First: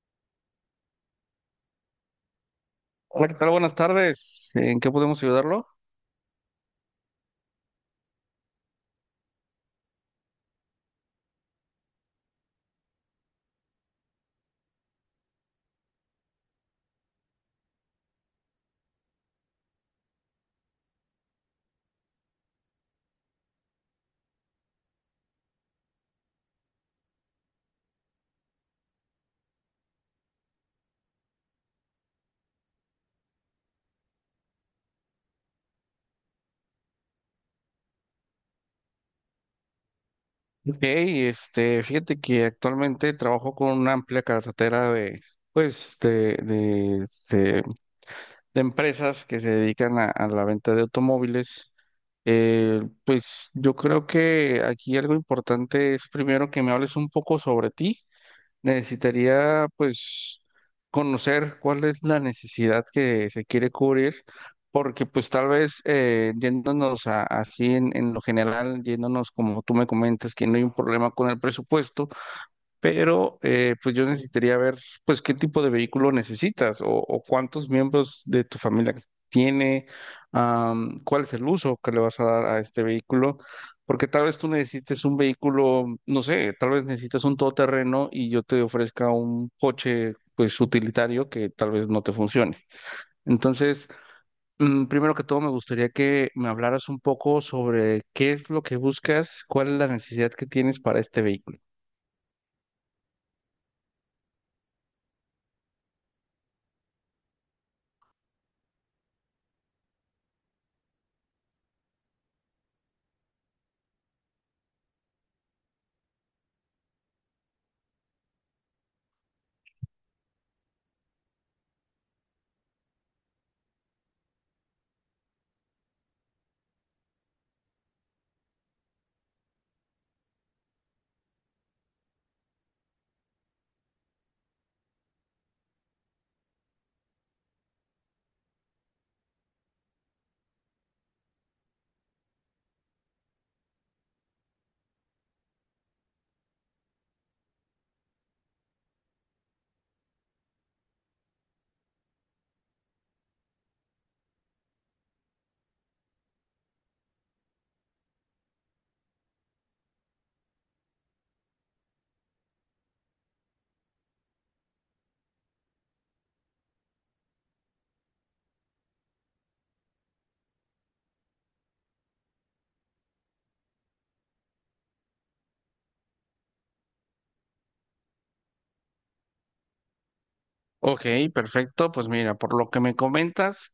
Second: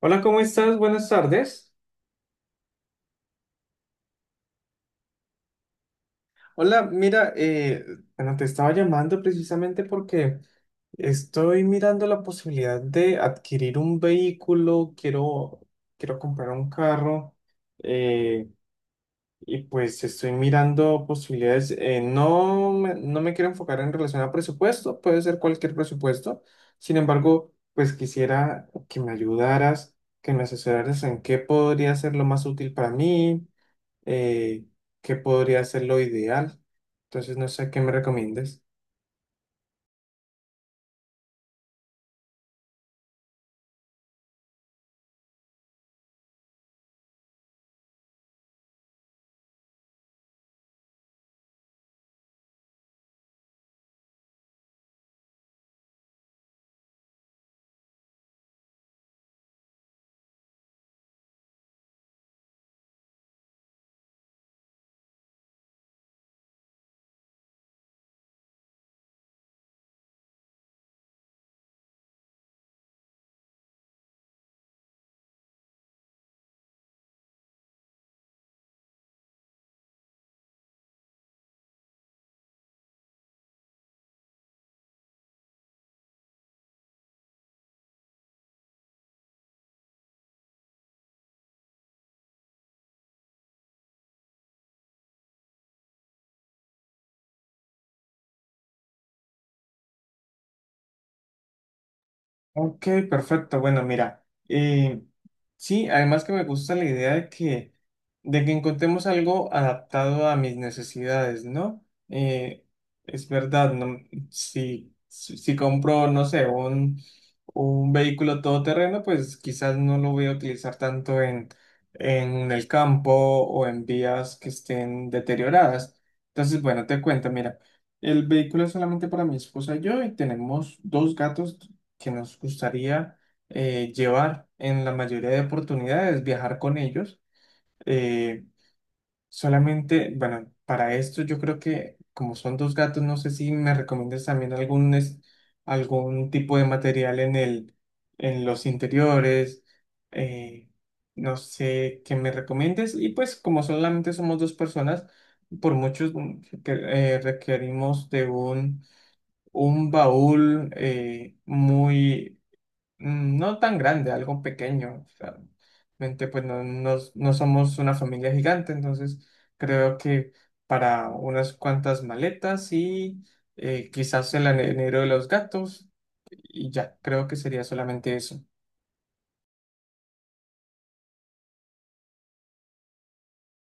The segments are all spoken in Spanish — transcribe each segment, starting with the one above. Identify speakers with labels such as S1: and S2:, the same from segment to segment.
S1: Hola, ¿cómo estás? Buenas tardes.
S2: Hola, ¿qué tal? Buenas tardes. ¿En qué podemos ayudarlo?
S1: Hola, mira, bueno, te estaba llamando precisamente porque estoy mirando la posibilidad de adquirir un vehículo, quiero comprar un carro eh, y pues estoy mirando posibilidades. No me quiero enfocar en relación a presupuesto, puede ser cualquier presupuesto. Sin embargo, pues quisiera que me ayudaras, que me asesoraras en qué podría ser lo más útil para mí, eh, qué podría ser lo ideal. Entonces, no sé qué me recomiendes.
S2: Ok, fíjate que actualmente trabajo con una amplia cartera de, pues, de empresas que se dedican a la venta de automóviles. Pues yo creo que aquí algo importante es primero que me hables un poco sobre ti. Necesitaría, pues, conocer cuál es la necesidad que se quiere cubrir, porque pues tal vez yéndonos así en lo general, yéndonos como tú me comentas, que no hay un problema con el presupuesto, pero pues yo necesitaría ver pues qué tipo de vehículo necesitas o cuántos miembros de tu familia tiene, cuál es el uso que le vas a dar a este vehículo, porque tal vez tú necesites un vehículo, no sé, tal vez necesitas un todoterreno y yo te ofrezca un coche pues utilitario que tal vez no te funcione. Entonces, primero que todo me gustaría que me hablaras un poco sobre qué es lo que buscas, cuál es la necesidad que tienes para este vehículo.
S1: Ok, perfecto. Bueno, mira, sí, además que me gusta la idea de que encontremos algo adaptado a mis necesidades, ¿no? Eh, es verdad, no, si compro, no sé, un vehículo todoterreno, pues quizás no lo voy a utilizar tanto en el campo o en vías que estén deterioradas. Entonces, bueno, te cuento, mira. El vehículo es solamente para mi esposa y yo, y tenemos dos gatos que nos gustaría llevar en la mayoría de oportunidades, viajar con ellos. Eh, Solamente, bueno, para esto yo creo que como son dos gatos, no sé si me recomiendas también algún tipo de material en los interiores. eh, no sé qué me recomiendes. Y pues como solamente somos dos personas, por muchos requerimos de un baúl muy no tan grande, algo pequeño. O sea, realmente, pues no, no, no somos una familia gigante, entonces creo que para unas cuantas maletas y quizás el anero de los gatos, y ya, creo que sería solamente eso.
S2: Ok, perfecto. Pues mira, por lo que me comentas,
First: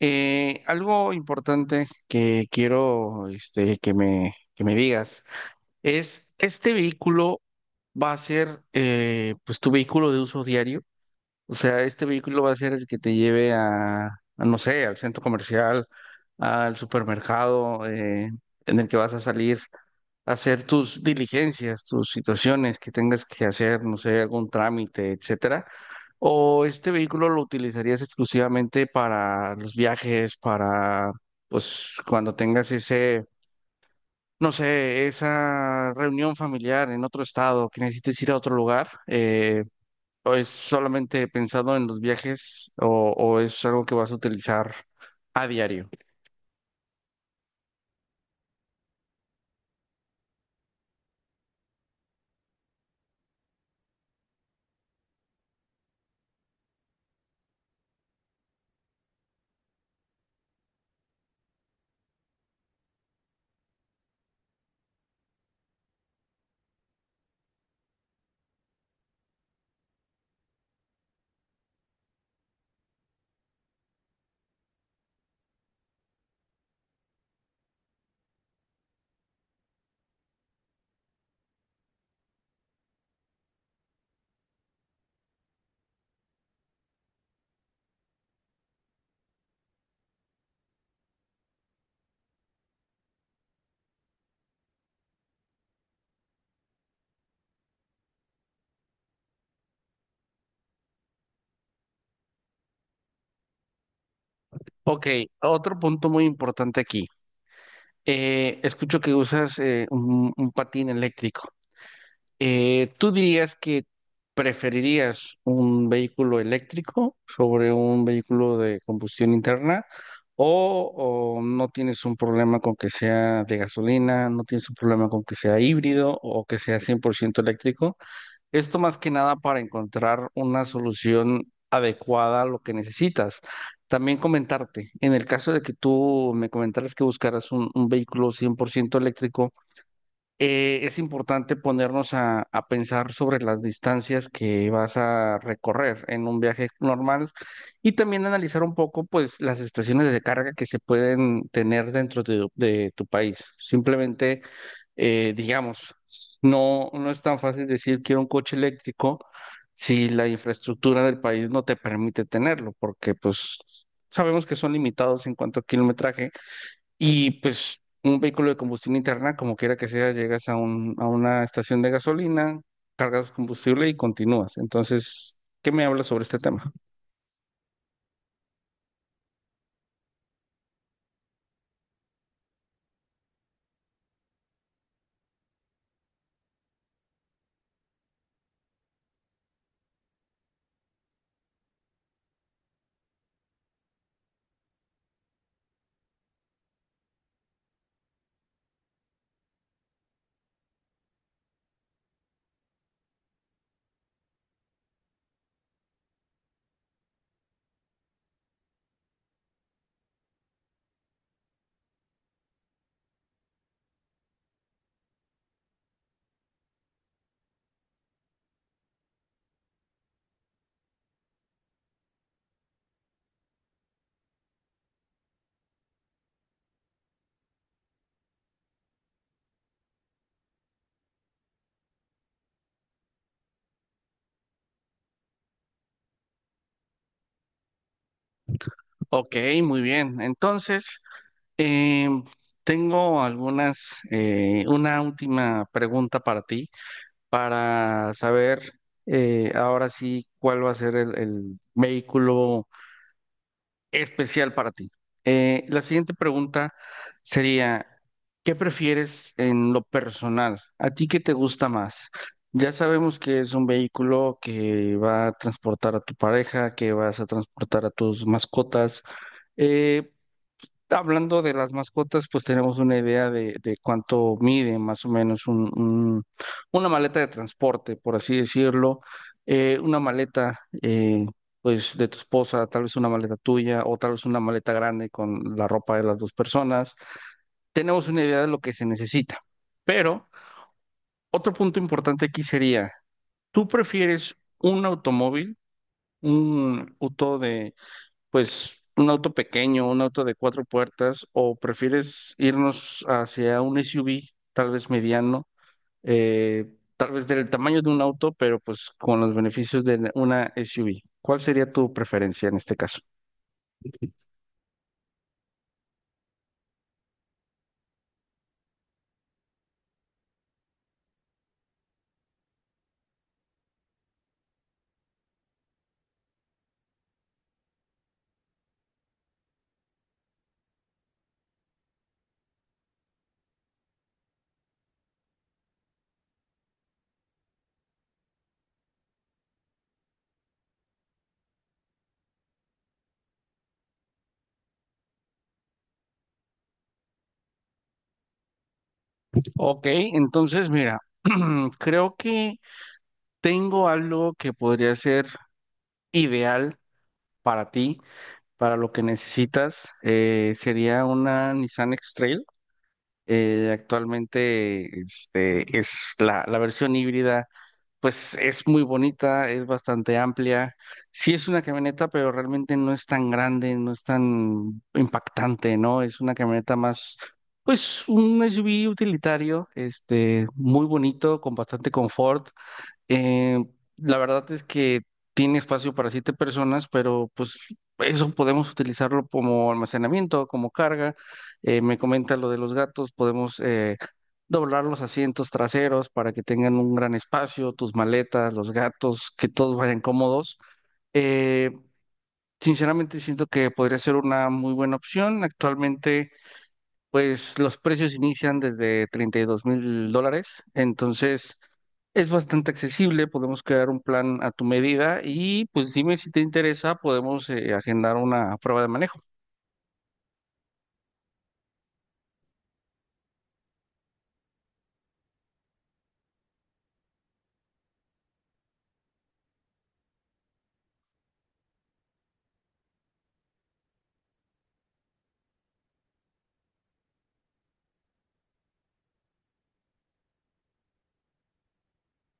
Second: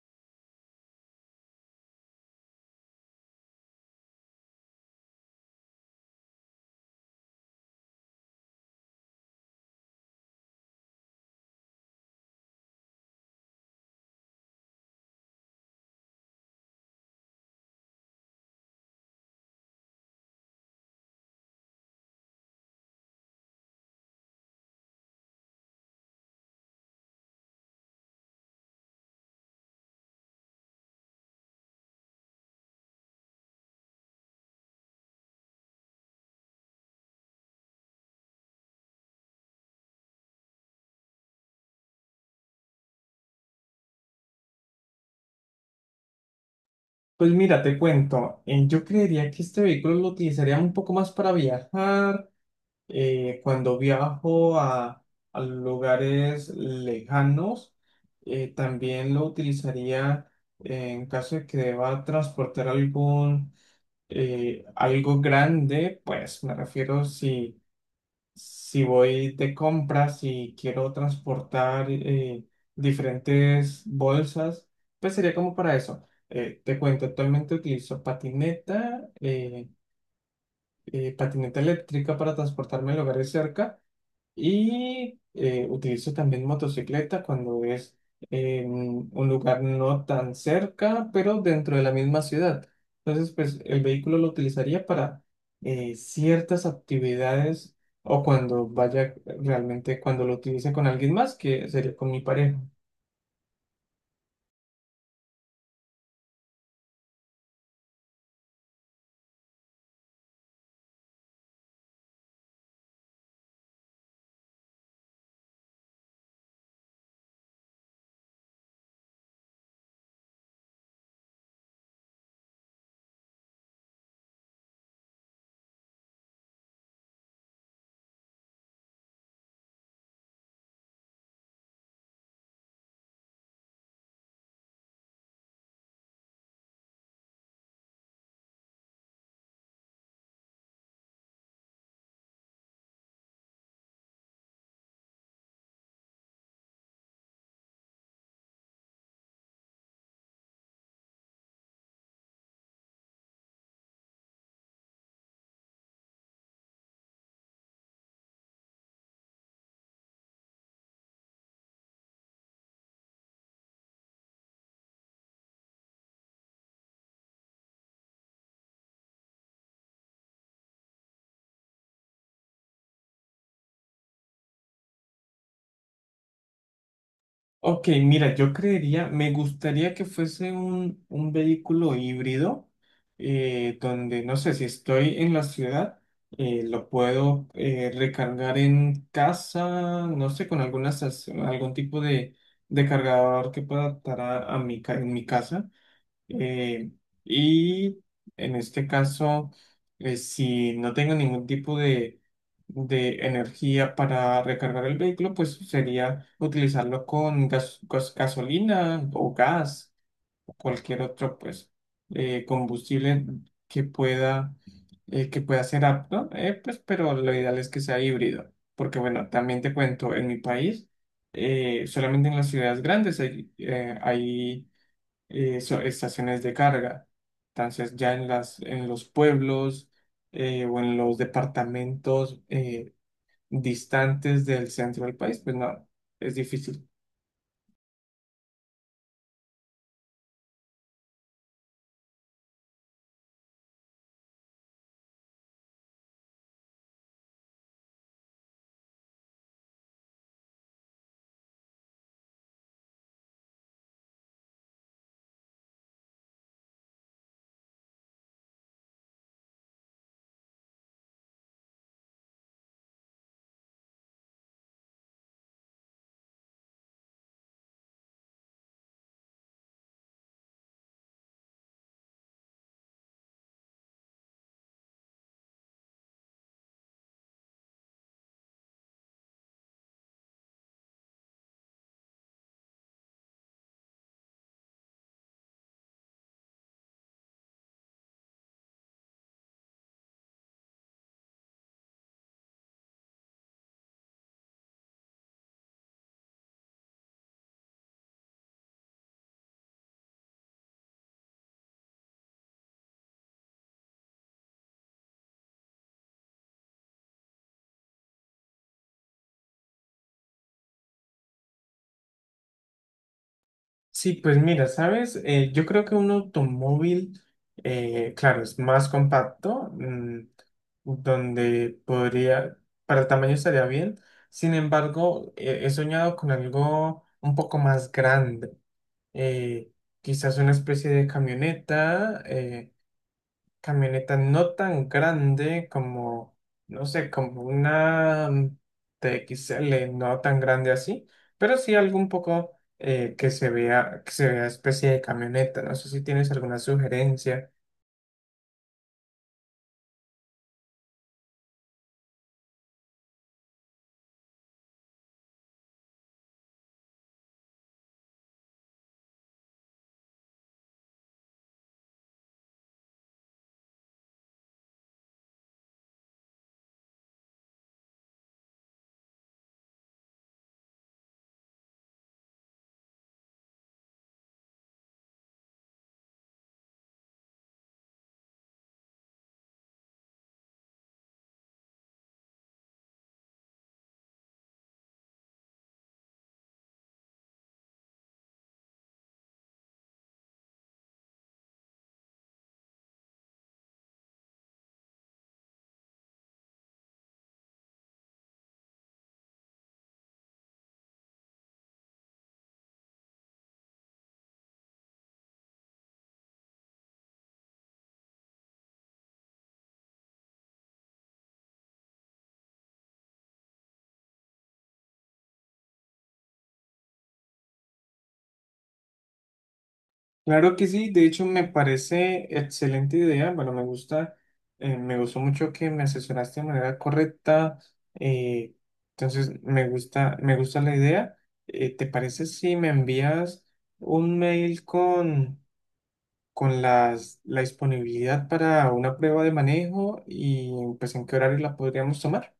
S2: algo importante que quiero que me digas es, ¿este vehículo va a ser pues tu vehículo de uso diario? O sea, ¿este vehículo va a ser el que te lleve a, no sé, al centro comercial, al supermercado, en el que vas a salir, hacer tus diligencias, tus situaciones que tengas que hacer, no sé, algún trámite, etcétera? ¿O este vehículo lo utilizarías exclusivamente para los viajes, pues, cuando tengas ese, no sé, esa reunión familiar en otro estado, que necesites ir a otro lugar? ¿O es solamente pensado en los viajes o es algo que vas a utilizar a diario?
S1: Pues mira, te cuento, yo creería que este vehículo lo utilizaría un poco más para viajar, cuando viajo a lugares lejanos. También lo utilizaría en caso de que deba transportar algo grande, pues me refiero, si, si voy de compras y quiero transportar diferentes bolsas, pues sería como para eso. Te cuento, actualmente utilizo patineta, patineta eléctrica para transportarme a lugares cerca, y utilizo también motocicleta cuando es un lugar no tan cerca, pero dentro de la misma ciudad. Entonces, pues el vehículo lo utilizaría para ciertas actividades, o cuando vaya realmente, cuando lo utilice con alguien más, que sería con mi pareja.
S2: Ok, otro punto muy importante aquí. Escucho que usas un patín eléctrico. ¿Tú dirías que preferirías un vehículo eléctrico sobre un vehículo de combustión interna o no tienes un problema con que sea de gasolina, no tienes un problema con que sea híbrido o que sea 100% eléctrico? Esto más que nada para encontrar una solución adecuada a lo que necesitas. También comentarte, en el caso de que tú me comentaras que buscaras un vehículo 100% eléctrico, es importante ponernos a pensar sobre las distancias que vas a recorrer en un viaje normal y también analizar un poco, pues, las estaciones de carga que se pueden tener dentro de tu país. Simplemente, digamos, no, no es tan fácil decir quiero un coche eléctrico si la infraestructura del país no te permite tenerlo, porque, pues, sabemos que son limitados en cuanto a kilometraje y pues un vehículo de combustión interna, como quiera que sea, llegas a un, a una estación de gasolina, cargas combustible y continúas. Entonces, ¿qué me hablas sobre este tema?
S1: Ok, mira, yo creería, me gustaría que fuese un vehículo híbrido, donde, no sé, si estoy en la ciudad, lo puedo recargar en casa, no sé, con algún tipo de cargador que pueda adaptar en mi casa. Eh, y en este caso, si no tengo ningún tipo de energía para recargar el vehículo, pues sería utilizarlo con gasolina o gas, o cualquier otro, pues, combustible que pueda ser apto, pues, pero lo ideal es que sea híbrido. Porque bueno, también te cuento, en mi país, solamente en las ciudades grandes estaciones de carga. Entonces, ya en en los pueblos o en los departamentos distantes del centro del país, pues no, es difícil.
S2: Ok, muy bien. Entonces, em, tengo una última pregunta para ti, para saber ahora sí cuál va a ser el vehículo especial para ti. La siguiente pregunta sería, ¿qué prefieres en lo personal? ¿A ti qué te gusta más? Ya sabemos que es un vehículo que va a transportar a tu pareja, que vas a transportar a tus mascotas. Eh, Hablando de las mascotas, pues tenemos una idea de cuánto mide más o menos un, una maleta de transporte, por así decirlo. Una maleta, pues, de tu esposa, tal vez una maleta tuya o tal vez una maleta grande con la ropa de las dos personas. Tenemos una idea de lo que se necesita. Pero otro punto importante aquí sería, ¿tú prefieres un automóvil, un auto, pues un auto pequeño, un auto de cuatro puertas, o prefieres irnos hacia un SUV, tal vez mediano, eh, tal vez del tamaño de un auto, pero pues con los beneficios de una SUV? ¿Cuál sería tu preferencia en este caso?
S1: Sí, pues mira, ¿sabes? Yo creo que un automóvil, claro, es más compacto, donde podría, para el tamaño estaría bien. Sin embargo, he soñado con algo un poco más grande. eh, quizás una especie de camioneta, camioneta no tan grande como, no sé, como una TXL, no tan grande así, pero sí algo un poco que se vea especie de camioneta. No sé si tienes alguna sugerencia.
S2: Ok, entonces mira, creo que tengo algo que podría ser ideal para ti, para lo que necesitas. Sería una Nissan X-Trail. Actualmente es la versión híbrida, pues es muy bonita, es bastante amplia. Sí es una camioneta, pero realmente no es tan grande, no es tan impactante, ¿no? Es una camioneta más, pues un SUV utilitario, este, muy bonito, con bastante confort. Eh, la verdad es que tiene espacio para siete personas, pero pues eso podemos utilizarlo como almacenamiento, como carga. Me comenta lo de los gatos, podemos doblar los asientos traseros para que tengan un gran espacio, tus maletas, los gatos, que todos vayan cómodos. Eh, Sinceramente siento que podría ser una muy buena opción. Actualmente, pues los precios inician desde 32 mil dólares, entonces... Es bastante accesible, podemos crear un plan a tu medida y pues dime si te interesa, podemos agendar una prueba de manejo.
S1: Claro que sí, de hecho me parece excelente idea. Bueno, me gusta, me gustó mucho que me asesoraste de manera correcta. eh, entonces me gusta, la idea. ¿Te parece si me envías un mail con la disponibilidad para una prueba de manejo, y pues en qué horario la podríamos tomar.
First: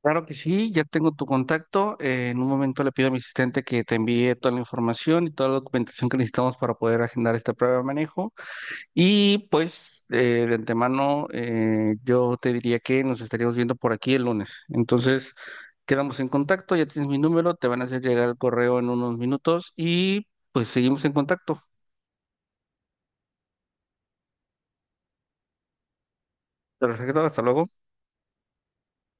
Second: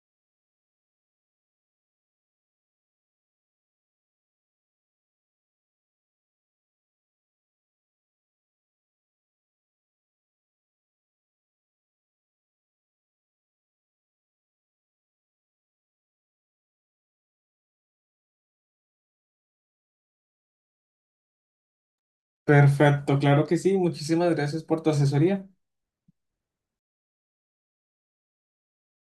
S2: Claro que sí, ya tengo tu contacto. En un momento le pido a mi asistente que te envíe toda la información y toda la documentación que necesitamos para poder agendar esta prueba de manejo. Y pues de antemano, yo te diría que nos estaríamos viendo por aquí el lunes. Entonces quedamos en contacto, ya tienes mi número, te van a hacer llegar el correo en unos minutos y pues seguimos en contacto.
S1: Perfecto, claro que sí. Muchísimas gracias por tu asesoría.
S2: Perfecto, hasta luego.